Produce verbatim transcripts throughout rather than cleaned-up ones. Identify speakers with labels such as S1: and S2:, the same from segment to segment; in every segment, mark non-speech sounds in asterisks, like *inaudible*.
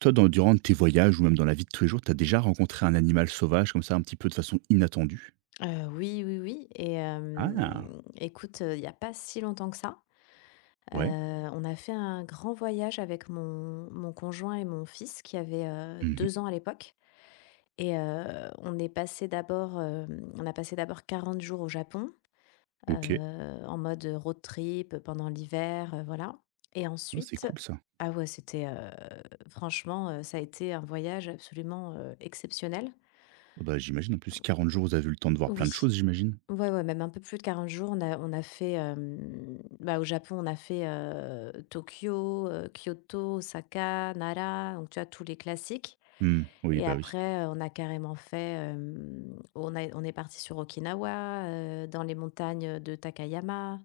S1: Toi, dans durant tes voyages ou même dans la vie de tous les jours, tu as déjà rencontré un animal sauvage comme ça un petit peu de façon inattendue?
S2: Heu, oui, oui, oui et hem,
S1: Ah!
S2: écoute, heu, il y a pas si longtemps que ça, heu,
S1: Ouais.
S2: on a fait un grand voyage avec mon mon conjoint et mon fils qui avait, heu,
S1: Mmh mh.
S2: deux ans à l'époque et heu, on est passé d'abord, hem, on a passé d'abord quarante jours au Japon, heu,
S1: OK.
S2: en mode, heu, road trip pendant l'hiver, heu, voilà et
S1: Bah, c'est
S2: ensuite
S1: cool ça.
S2: ah ouais, c'était, heu, franchement, heu, ça a été un voyage absolument, heu, exceptionnel.
S1: Ah bah, j'imagine, en plus,
S2: *unintelligible*
S1: quarante jours, vous avez eu le temps de voir plein de
S2: Oui.
S1: choses, j'imagine?
S2: Ouais, ouais, même un peu plus de quarante jours, on a on a fait, hem, bah, au Japon, on a fait, heu, Tokyo, heu, Kyoto, Osaka, Nara, donc tu vois tous les classiques
S1: Mmh, oui,
S2: et
S1: bah, oui.
S2: après, heu, on a carrément fait, hem, on a on est parti sur Okinawa, heu, dans les montagnes, heu, de Takayama,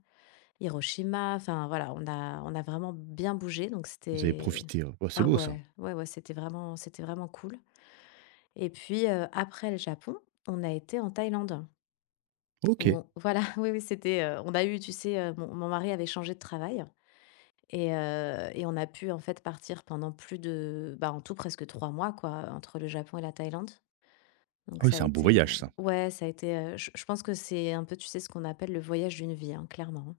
S2: Hiroshima, enfin, voilà, on a on a vraiment bien bougé donc
S1: Vous avez
S2: c'était
S1: profité. Oh, bah, c'est
S2: ah
S1: beau ça.
S2: ouais. Ouais, ouais, c'était vraiment c'était vraiment cool et puis, heu, après le Japon, on a été en Thaïlande où
S1: OK.
S2: on voilà, oui, oui, c'était, heu on a eu tu sais, heu, mon mon mari avait changé de travail et heu et on a pu en fait partir pendant plus de, bah, en tout presque trois mois quoi, heu, entre le Japon et la Thaïlande, donc
S1: Ah oui,
S2: ça a
S1: c'est un beau
S2: été, heu
S1: voyage ça!
S2: ouais, ça a été, heu, je je pense que c'est un peu, tu sais, ce qu'on appelle le voyage d'une vie, hein, clairement,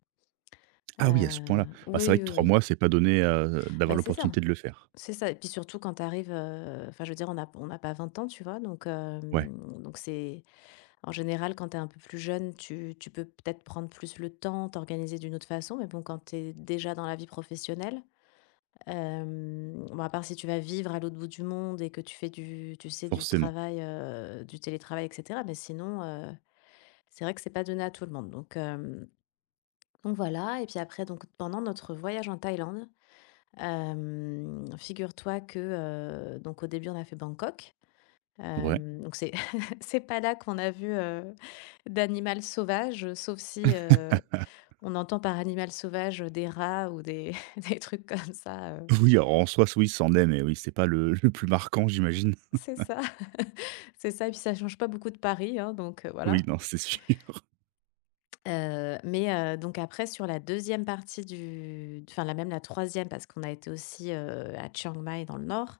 S1: Ah oui, à ce
S2: hein,
S1: point-là,
S2: heu,
S1: bah, c'est vrai
S2: oui,
S1: que
S2: oui,
S1: trois
S2: oui.
S1: mois, c'est pas donné à, heu, d'avoir
S2: Bah, c'est ça
S1: l'opportunité de le faire.
S2: c'est ça et puis surtout quand tu arrives, heu enfin, je veux dire on a p on a pas vingt ans, tu vois, donc,
S1: Ouais.
S2: hem, donc, c'est en général, quand tu es un peu plus jeune, tu tu peux peut-être prendre plus le temps, t'organiser d'une autre façon, mais bon quand tu es déjà dans la vie professionnelle, hem, bon, à part si tu vas vivre à l'autre bout du monde et que tu fais du tu sais, du
S1: Forcément.
S2: travail, heu, du télétravail et cetera, mais sinon heu, c'est vrai que c'est pas donné à tout le monde, donc hem, donc voilà et puis après donc pendant notre voyage en Thaïlande, hem, figure-toi que, heu, donc au début on a fait Bangkok,
S1: Ouais.
S2: hem, donc c'est, *chuckles* c'est pas là qu'on a vu, heu, d'animal sauvage, heu, sauf si, heu,
S1: *laughs*
S2: on entend par animal sauvage, heu, des rats ou des des trucs comme ça, heu
S1: Oui, en en soit c'est oui, ça en est, mais oui c'est pas le le plus marquant, j'imagine.
S2: C'est
S1: *laughs*
S2: ça. *laughs* C'est ça et puis ça change pas beaucoup de Paris, hein, donc heu,
S1: Oui,
S2: voilà.
S1: non, c'est sûr!
S2: Heu, mais heu, donc après sur la deuxième partie du enfin, la même la troisième parce qu'on a été aussi, heu, à Chiang Mai dans le nord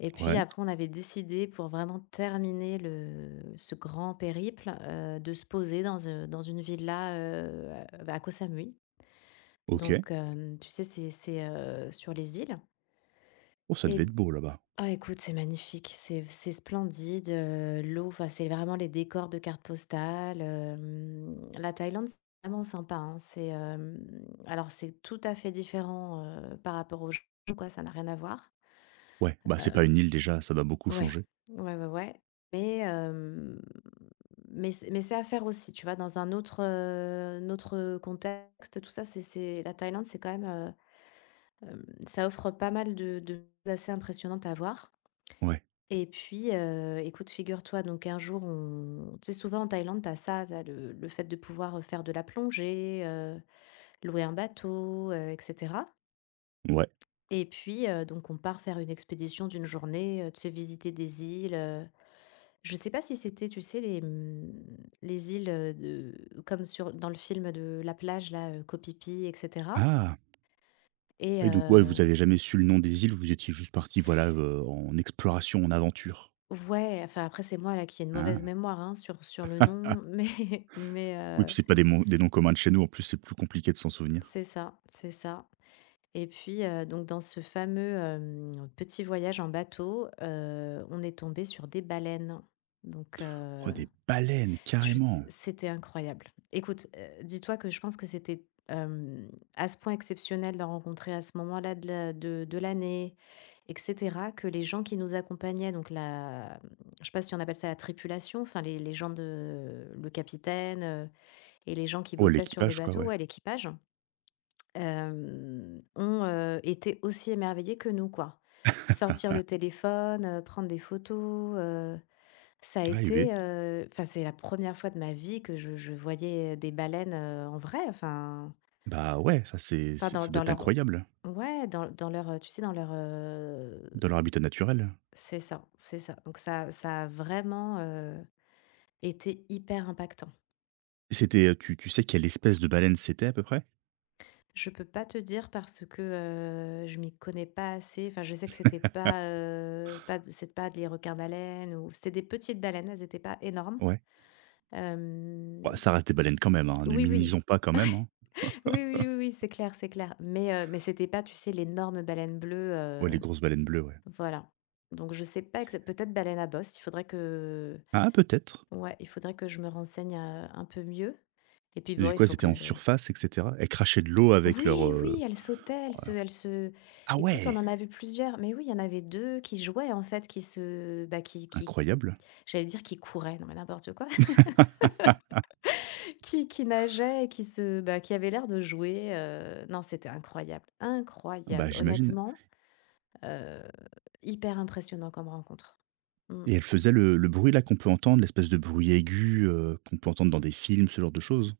S2: et puis
S1: Ouais.
S2: après on avait décidé pour vraiment terminer le ce grand périple, heu, de se poser dans un dans une villa, heu, à bah, à Koh Samui,
S1: OK.
S2: donc, hem, tu sais, c'est c'est, heu, sur les îles
S1: Oh, ça
S2: et
S1: devait être beau là-bas!
S2: ah écoute, c'est magnifique, c'est f c'est splendide, heu, l'eau enfin, c'est vraiment les décors de carte postale, hem, la Thaïlande, c'est vraiment sympa, hein. C'est, hem, alors c'est tout à fait différent, heu, par rapport au Japon, quoi, ça n'a rien à voir,
S1: Ouais, bah, c'est pas
S2: heu
S1: une île déjà, ça doit beaucoup
S2: ouais.
S1: changer?
S2: Ouais, ouais, ouais mais hem, mais c'est mais c'est à faire aussi, tu vois, dans un autre, heu, un autre contexte, tout ça, c'est c'est la Thaïlande, c'est quand même, heu, hem, ça offre pas mal de de choses assez impressionnantes à voir
S1: Ouais.
S2: et puis, heu, écoute, figure-toi, donc un jour, on tu sais souvent en Thaïlande, tu as ça là, le le fait de pouvoir, heu, faire de la plongée, heu, louer un bateau, heu et cetera.
S1: Ouais.
S2: Et puis, heu, donc on part faire une expédition d'une journée, heu, tu sais visiter des îles, heu. Je sais pas si c'était tu sais, les, mmh, les îles, heu, de comme sur dans le film de La plage, là, heu, Koh Phi Phi, et cetera.
S1: Ah!
S2: Et
S1: Oui, donc ouais, vous
S2: heu
S1: avez jamais su le nom des îles, vous étiez juste partis, voilà, heu, en exploration, en aventure.
S2: Ouais. Enfin, après, c'est moi, là, qui ai une mauvaise
S1: Ah.
S2: mémoire, hein, sur sur le
S1: *laughs*
S2: nom. Mais mais,
S1: Oui,
S2: heu
S1: puis c'est pas des mon des noms communs chez nous, en plus, c'est plus compliqué de s'en souvenir.
S2: C'est ça, c'est ça. Et puis, heu, donc dans ce fameux, hem, petit voyage en bateau, heu, on est tombés sur des baleines. Donc
S1: Oh,
S2: heu,
S1: des baleines,
S2: je te
S1: carrément!
S2: c'était incroyable. Écoute, heu, dis-toi que je pense que c'était, hem, à ce point exceptionnel d'en rencontrer à ce moment-là de l'a de de l'année, et cetera, que les gens qui nous accompagnaient, donc la m je sais pas si on appelle ça la tripulation, enfin les les gens de heu, le capitaine, heu et les gens qui
S1: Oh,
S2: bossaient sur le
S1: l'équipage, quoi,
S2: bateau
S1: ouais.
S2: Ouais, l'équipage. Hem, ont, heu, été aussi émerveillés que nous, quoi. Sortir
S1: *laughs*
S2: le téléphone, heu, prendre des photos, heu Ça a
S1: Ah, il y avait
S2: été, heu, enfin, c'est la première fois de ma vie que je je voyais, heu, des baleines, heu, en vrai, enfin.
S1: Bah ouais. Enfin, c'est
S2: Enfin,
S1: c'est
S2: dans
S1: ça doit
S2: dans
S1: être
S2: leur
S1: incroyable.
S2: ouais, dans dans leur, heu, tu sais? Dans leur, heu
S1: Dans leur habitat naturel?
S2: C'est ça c'est ça. Donc ça ça a vraiment, heu, été hyper impactant.
S1: C'était, heu tu tu sais, quelle espèce de baleine c'était, à peu près?
S2: Je peux pas te dire parce que, heu, je m'y connais pas assez. Enfin, je sais que c'était pas,
S1: *laughs*
S2: heu, pas de c'était pas des requins baleines ou c'est des petites baleines. Elles étaient pas énormes.
S1: Ouais. Oua
S2: Hem.
S1: ça reste des baleines, quand même, hein! Ne
S2: Oui, oui.
S1: minimisons pas, quand même, hein?
S2: Ouais. Oui, oui, oui, oui.
S1: *laughs*
S2: C'est clair c'est clair, mais heu, mais c'était pas tu sais? L'énorme baleine bleue,
S1: Ouais.
S2: heu,
S1: Les grosses baleines bleues, ouais.
S2: voilà, donc je sais pas exact peut-être baleine à bosse? Il faudrait que
S1: Ah! Peut-être!
S2: ouais. Il faudrait que je me renseigne, heu, un peu mieux! Et puis,
S1: Et
S2: bon,
S1: du
S2: il
S1: coup, elles
S2: faut
S1: étaient
S2: que
S1: en
S2: heu
S1: surface, et cetera? Elles crachaient de l'eau, avec leur,
S2: Oui,
S1: heu
S2: oui! Elles sautaient, elles se
S1: ouais.
S2: elles se
S1: Ah
S2: écoute, on
S1: ouais!
S2: en a vu plusieurs, mais oui, il y en avait deux qui jouaient, en fait, qui se bah, qui qui
S1: Incroyable.
S2: J'allais dire «Qui couraient», non mais n'importe quoi!
S1: *laughs*
S2: *laughs* Qui qui nageait et qui se bah, qui avaient l'air de jouer, heu non, c'était incroyable, incroyable!
S1: Bah, j'imagine.
S2: Honnêtement? Heu, hyper impressionnant comme rencontre. Mmh.
S1: Et elle faisait le le bruit là, qu'on peut entendre? L'espèce de bruit aigu, heu, qu'on peut entendre dans des films, ce genre de choses?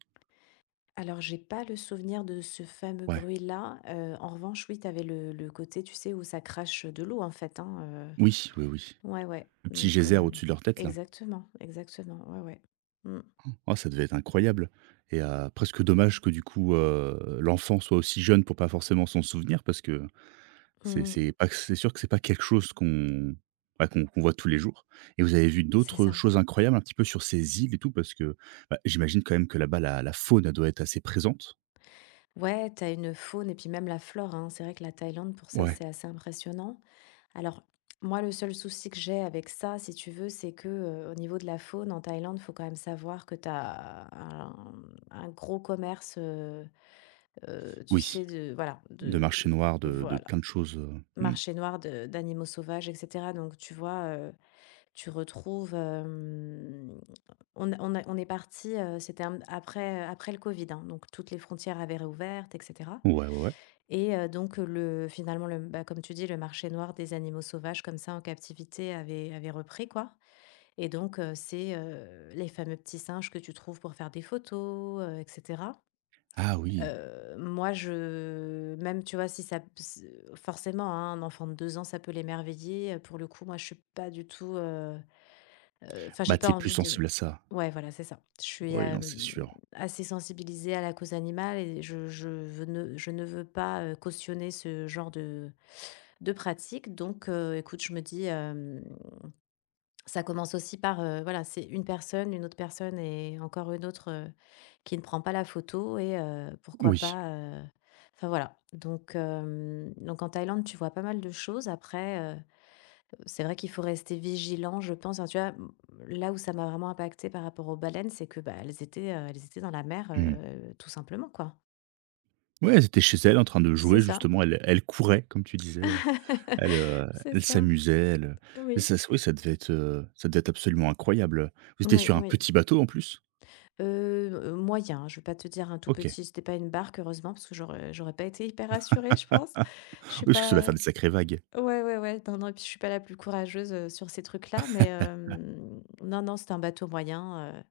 S2: Alors, j'ai pas le souvenir de ce fameux
S1: Ouais.
S2: bruit-là, heu, en revanche, oui! Tu avais le le côté, tu sais, où ça crache, heu, de l'eau, en fait, hein!
S1: Oui! Oui, oui.
S2: Heu. Ouais, ouais,
S1: Le petit
S2: donc
S1: geyser,
S2: hem
S1: au-dessus de leur tête, là!
S2: exactement exactement. Ouais, ouais. Mmh.
S1: *gasps* Oh! Ca devait être incroyable, et heu, presque dommage que du coup, heu, l'enfant soit aussi jeune pour pas forcément s'en souvenir parce que, c'est
S2: Mmh.
S1: c'est pas que c'est sûr que c'est pas quelque chose qu'on, bah, qu'on qu'on voit tous les jours, et vous avez vu
S2: C'est
S1: d'autres, heu,
S2: ça!
S1: choses incroyables, un petit peu, sur ces îles et tout? Parce que, bah, j'imagine quand même que là-bas la la faune doit être assez présente!
S2: Ouais! Tu as une faune et puis même la flore hein! C'est vrai que la Thaïlande, pour ça,
S1: Ouais!
S2: c'est assez impressionnant. Alors, moi, le seul souci que j'ai avec ça, si tu veux, c'est que, heu, au niveau de la faune en Thaïlande, il faut quand même savoir que tu as, hem, un gros commerce, heu heu, tu sais
S1: Oui!
S2: de voilà.
S1: De
S2: De
S1: marché noir, de de
S2: voilà!
S1: plein de choses, heu, mmh.
S2: Marché noir de d'animaux sauvages et cetera, donc tu vois? Heu, tu retrouves, hem, on a on a on est parti, heu, c'était un après, heu, après le covid, hein! Donc toutes les frontières avaient réouvertes et cetera,
S1: Ouais, ouais.
S2: et heu, donc le finalement le m bah, comme tu dis, «Le marché noir des animaux sauvages», comme ça, en captivité, avait avait repris, quoi! Et donc heu, c'est, heu, les fameux petits singes que tu trouves pour faire des photos, heu, et cetera.
S1: Ah! Oui!
S2: Heu, moi je même tu vois si ça p s forcément, hein, un enfant de deux ans, ça peut l'émerveiller, heu, pour le coup, moi, je suis pas du tout, heu heu enfin, j'ai
S1: Bah,
S2: pas
S1: tu es plus
S2: envie de
S1: sensible, à ça!
S2: ouais, voilà! C'est ça. Je suis,
S1: Oui. Non, c'est
S2: hem,
S1: sûr.
S2: assez sensibilisée à la cause animale et je je veux ne je ne veux pas, heu, cautionner ce genre de de pratique, donc heu, écoute, je me dis, hem: «Ça commence aussi par, heu voilà! C'est une personne, une autre personne et encore une autre, heu, qui ne prend pas la photo, et heu, pourquoi
S1: Oui.
S2: pas, heu, enfin, voilà!» donc hem, donc en Thaïlande, tu vois pas mal de choses après, heu, c'est vrai qu'il faut rester vigilant, je pense, hein? Tu vois? Mmh. Là où ça m'a vraiment impactée par rapport aux baleines, c'est que, bah, elles étaient, heu, elles étaient dans la mer,
S1: Mmh.
S2: heu, tout simplement, quoi!
S1: Ouais, elles étaient chez elles en train de
S2: C'est
S1: jouer
S2: ça.
S1: justement, elles elles couraient comme tu disais, heu, elles,
S2: *laughs*
S1: heu,
S2: C'est
S1: elles
S2: ça.
S1: s'amusaient, elles heu et
S2: Oui.
S1: ça ç oui, ça devait être heu, ça devait être absolument incroyable, vous étiez
S2: Oui,
S1: sur un
S2: oui.
S1: petit bateau en plus?
S2: Heu heu, moyen, je vais pas te dire un tout
S1: OK.
S2: petit, c'était pas une barque heureusement parce que j'aurais j'aurais pas été hyper rassurée je pense.
S1: *laughs* Oui,
S2: Je suis
S1: parce que ça doit
S2: pas
S1: faire des sacrés vagues.
S2: ouais, ouais, ouais, non, non, et puis je suis pas la plus courageuse, heu, sur ces trucs-là, mais
S1: *laughs*
S2: hem, non, non, c'était un bateau moyen, heu,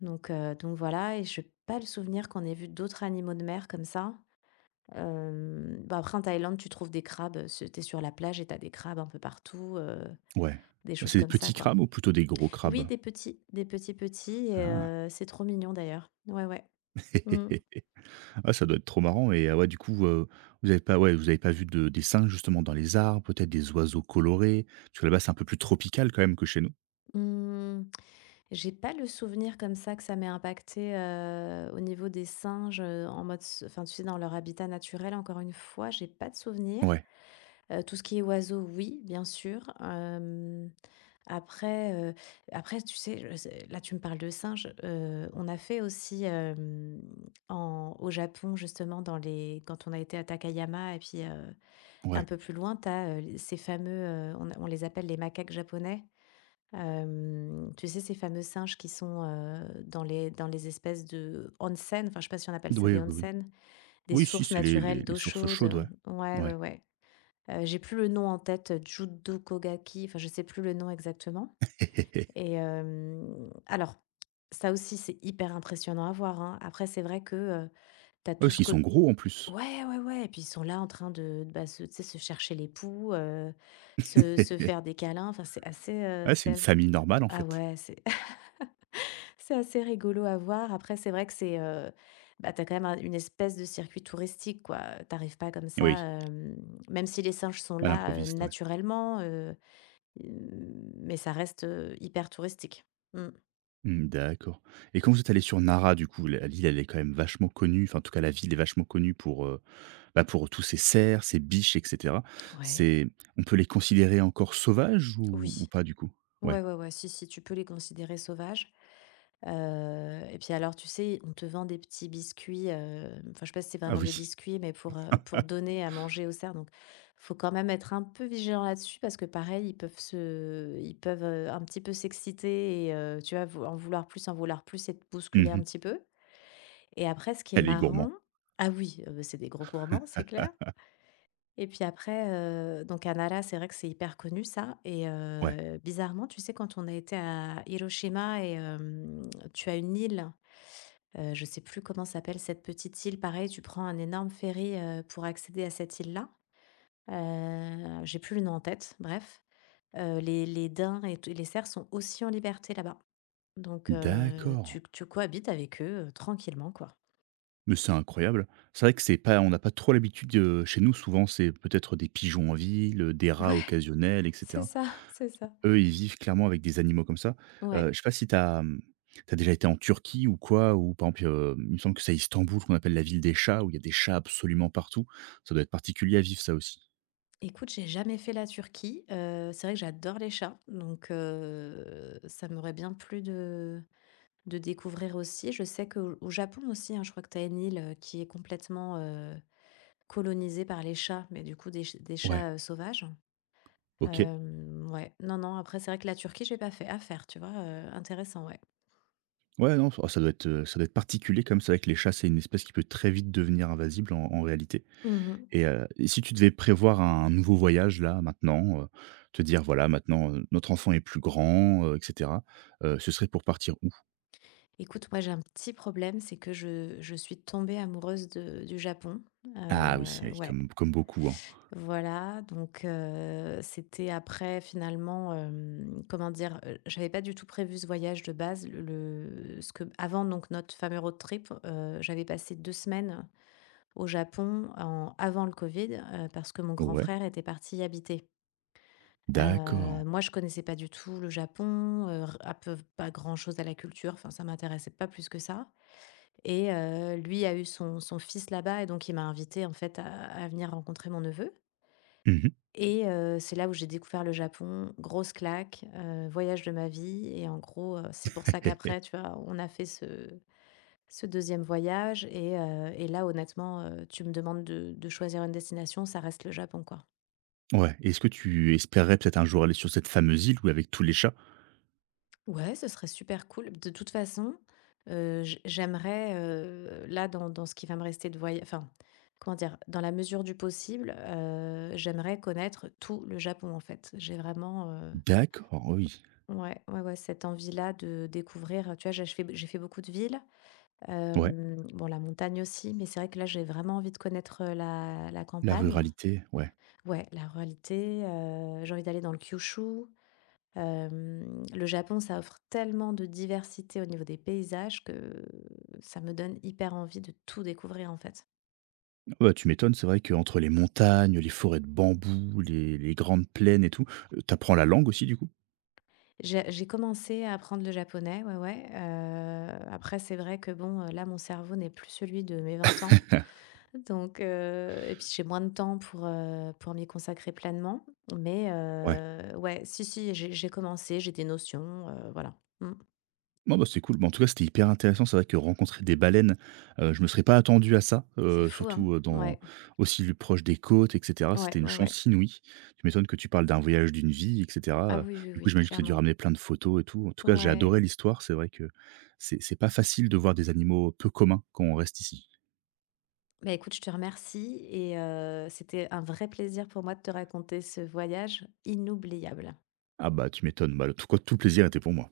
S2: donc heu, donc voilà et j'ai pas le souvenir qu'on ait vu d'autres animaux de mer comme ça. Hem, bah après en Thaïlande, tu trouves des crabes, heu, c'est tu es sur la plage et tu as des crabes un peu partout, heu,
S1: Ouais.
S2: des choses
S1: C'est des
S2: comme
S1: petits
S2: ça quoi.
S1: crabes, ou plutôt des gros
S2: Oui,
S1: crabes?
S2: des petits des petits, petits et
S1: Ah.
S2: heu, c'est trop mignon d'ailleurs. Ouais, ouais. Mmh.
S1: *laughs* Ah, ça doit être trop marrant, et ah ouais, du coup, heu, vous avez pas ouais, vous avez pas vu de des singes, justement, dans les arbres? Peut-être des oiseaux colorés? Parce que là-bas, c'est un peu plus tropical, quand même, que chez nous.
S2: Mmh. J'ai pas le souvenir comme ça que ça m'ait impacté, heu, au niveau des singes, heu, en mode ce enfin tu sais dans leur habitat naturel encore une fois j'ai pas de souvenir.
S1: Ouais.
S2: Heu, tout ce qui est oiseaux, oui, bien sûr. Hem, après, heu, après, tu sais je là, tu me parles de singe, heu, on a fait aussi, hem, en au Japon, justement, dans les quand on a été à Takayama et puis, heu, un
S1: Ouais.
S2: peu plus loin, tu as, heu, ces fameux, heu, on a on les appelle les macaques japonais. Hem, tu sais ces fameux singes qui sont, heu, dans les dans les espèces de onsen enfin, je sais pas si on appelle ça
S1: Oui,
S2: des
S1: oui, oui.
S2: onsen, des
S1: Oui, si,
S2: sources
S1: c'est les les
S2: naturelles
S1: les
S2: d'eau
S1: sources
S2: chaude,
S1: chaudes, ouais.
S2: heu, ouais, ouais,
S1: Ouais.
S2: ouais. Heu, j'ai plus le nom en tête, heu, Judo Kogaki, enfin, je sais plus le nom exactement,
S1: *laughs*
S2: et hem, alors, ça aussi, c'est hyper impressionnant à voir, hein. Après, c'est vrai que, heu, tu as
S1: Ouais,
S2: tout
S1: parce
S2: ce
S1: qu'ils
S2: côt
S1: sont gros, en plus.
S2: ouais, ouais, ouais et puis ils sont là en train de de bah se tu sais, se chercher les poux, heu, se se
S1: *laughs*
S2: faire des câlins, enfin c'est assez, heu
S1: Ouais, c'est
S2: c'est
S1: une
S2: ass
S1: famille normale, en
S2: ah
S1: fait.
S2: ouais, c'est *laughs* c'est assez rigolo à voir. Après, c'est vrai que c'est heu, bah, tu as quand même un une espèce de circuit touristique, quoi. Tu arrives pas comme ça,
S1: Oui.
S2: hem, même si les singes sont
S1: À
S2: là, heu,
S1: l'improviste, ouais.
S2: naturellement, heu, mais ça reste, heu, hyper touristique. Mmh.
S1: Mmh, d'accord et quand vous êtes allés sur Nara, du coup, la l'île, elle est quand même vachement connue, enfin, en tout cas, la ville est vachement connue pour, heu, bah, pour tous ces cerfs, ces biches et cetera.
S2: Ouais.
S1: C'est on peut les considérer encore sauvages ou
S2: Oui.
S1: ou pas, du coup?
S2: Ouais,
S1: Ouais.
S2: ouais, ouais, si, si, tu peux les considérer sauvages, heu et puis, alors, tu sais, on te vend des petits biscuits, hem, enfin, je sais pas si c'est
S1: Ah
S2: vraiment des
S1: oui.
S2: biscuits, mais pour, heu, pour
S1: *laughs*
S2: donner à manger aux cerfs, donc, il faut quand même être un peu vigilant là-dessus parce que pareil, ils peuvent se ils peuvent, heu, un petit peu s'exciter et heu, tu vois, vou en vouloir plus, en vouloir plus et te
S1: Mmh
S2: bousculer un
S1: mh.
S2: petit peu et après, ce qui est
S1: Elle est gourmand.
S2: marrant ah oui, heu, c'est des gros gourmands, c'est clair
S1: *laughs*
S2: et puis après, heu, donc à Nara, c'est vrai que c'est hyper connu ça et
S1: Ouais.
S2: heu, bizarrement, tu sais, quand on a été à Hiroshima et hem, tu as une île, heu, je sais plus comment s'appelle cette petite île, pareil, tu prends un énorme ferry, heu, pour accéder à cette île-là, heu, j'ai plus le nom en tête, bref, heu, les les daims et tu les cerfs sont aussi en liberté là-bas, donc heu,
S1: D'accord.
S2: tu tu cohabites avec eux, heu, tranquillement, quoi.
S1: Mais c'est incroyable. C'est vrai que c'est pas on a pas trop l'habitude, heu, chez nous, souvent, c'est peut-être des pigeons en ville, heu, des rats
S2: Ouais.
S1: occasionnels, et
S2: C'est
S1: cetera.
S2: ça, c'est ça.
S1: Eux, ils vivent clairement avec des animaux comme ça. Heu,
S2: Ouais.
S1: je sais pas si tu as, mmh, tu as déjà été en Turquie ou quoi, ou par exemple? Heu, il me semble que c'est Istanbul qu'on appelle la ville des chats, où il y a des chats absolument partout. Ça doit être particulier à vivre, ça aussi.
S2: Écoute, j'ai jamais fait la Turquie, heu, c'est vrai que j'adore les chats, donc heu, ça m'aurait bien plu de de découvrir aussi. Je sais qu'au au Japon aussi, hein, je crois que tu as une île, heu, qui est complètement, heu, colonisée par les chats, mais du coup des ch des
S1: Ouais.
S2: chats, heu, sauvages.
S1: OK.
S2: Hem, ouais, non, non, après c'est vrai que la Turquie, j'ai pas fait. À faire, tu vois? Heu, intéressant, ouais.
S1: Ouais, non, enfin ça doit être, heu, ça doit être particulier comme c'est vrai que les chats, c'est une espèce qui peut très vite devenir invasible, en en réalité
S2: Mmh mh.
S1: et heu, et si tu devais prévoir un nouveau voyage là maintenant, heu, te dire voilà maintenant, heu, notre enfant est plus grand, heu, et cetera, heu, ce serait pour partir où?
S2: Écoute, moi, j'ai un petit problème, c'est que je je suis tombée amoureuse, de du Japon,
S1: Ah oui, c'est
S2: heu,
S1: oui,
S2: ouais
S1: comme comme beaucoup, hein.
S2: voilà, donc heu, c'était après finalement, hem, comment dire? Heu, j'avais pas du tout prévu ce voyage de base. Le le ce que avant, donc notre fameux road trip, heu, j'avais passé deux semaines au Japon en avant le covid, heu, parce que mon grand
S1: Ouais.
S2: frère était parti y habiter. Heu,
S1: D'accord.
S2: moi je connaissais pas du tout le Japon, heu, r un peu v pas grand-chose à la culture. Enfin ça m'intéressait pas plus que ça et heu, lui a eu son son fils là-bas et donc il m'a invitée, en fait, à à venir rencontrer mon neveu
S1: Mmh mh.
S2: et heu, c'est là où j'ai découvert le Japon. Grosse claque, heu, voyage de ma vie et en gros, heu c'est pour ça
S1: *laughs*
S2: qu'après, tu vois? On a fait ce ce deuxième voyage et heu, et là honnêtement, heu, tu me demandes de de choisir une destination, ça reste le Japon quoi.
S1: Ouais, et est-ce que tu espérerais peut-être un jour aller sur cette fameuse île où avec tous les chats?
S2: Ouais, ce serait super cool. De toute façon, heu, j j'aimerais, heu, là dans dans ce qui va me rester de voya enfin, comment dire, dans la mesure du possible, heu, j'aimerais connaître tout le Japon, en fait. J'ai vraiment, heu
S1: D'accord, oui.
S2: ouais, ouais, ouais, cette envie là de découvrir, heu, tu vois j'ai j j'ai fait b j'ai fait beaucoup de villes.
S1: Ouais.
S2: Hem, bon la montagne aussi, mais c'est vrai que là j'ai vraiment envie de connaître heu la la
S1: La
S2: campagne
S1: ruralité, ouais.
S2: Ouais, la ruralité, heu, j'ai envie d'aller dans le Kyushu. Hem, le Japon ça offre tellement de diversité au niveau des paysages que ça me donne hyper envie de tout découvrir en fait.
S1: Bah tu m'étonnes, c'est vrai qu'entre les montagnes, les forêts de bambous, les les grandes plaines et tout, heu, tu apprends la langue aussi du coup?
S2: J'ai j'ai commencé à apprendre le japonais, ouais, ouais, heu, après c'est vrai que bon, heu, là mon cerveau n'est plus celui de mes vingt ans.
S1: *laughs*
S2: Donc heu, et puis j'ai moins de temps pour, heu, pour m'y consacrer pleinement. Mais
S1: Ouais.
S2: heu, ouais, si, si, j'ai j'ai commencé, j'ai des notions heu, voilà. Mmh.
S1: Bon bah c'est cool, ben en tout cas c'était hyper intéressant, c'est vrai que rencontrer des baleines, heu, je me serais pas attendu à ça,
S2: C'est
S1: heu,
S2: fou, hein?
S1: surtout, heu, dans
S2: Ouais.
S1: aussi l proche des côtes et cetera,
S2: Ouais,
S1: c'était une
S2: ouais, ouais.
S1: chance inouïe. Tu m'étonnes que tu parles d'un voyage d'une vie et cetera,
S2: Ah
S1: heu,
S2: oui, oui,
S1: du coup
S2: oui,
S1: j'imagine que tu as dû
S2: clairement.
S1: ramener plein de photos et tout. En tout cas j'ai
S2: Ouais.
S1: adoré l'histoire, c'est vrai que c'est c'est pas facile de voir des animaux peu communs quand on reste ici.
S2: Beh écoute, je te remercie et heu, c'était un vrai plaisir pour moi de te raconter ce voyage inoubliable.
S1: Ah bah tu m'étonnes, ben le tout quo tout plaisir était pour moi.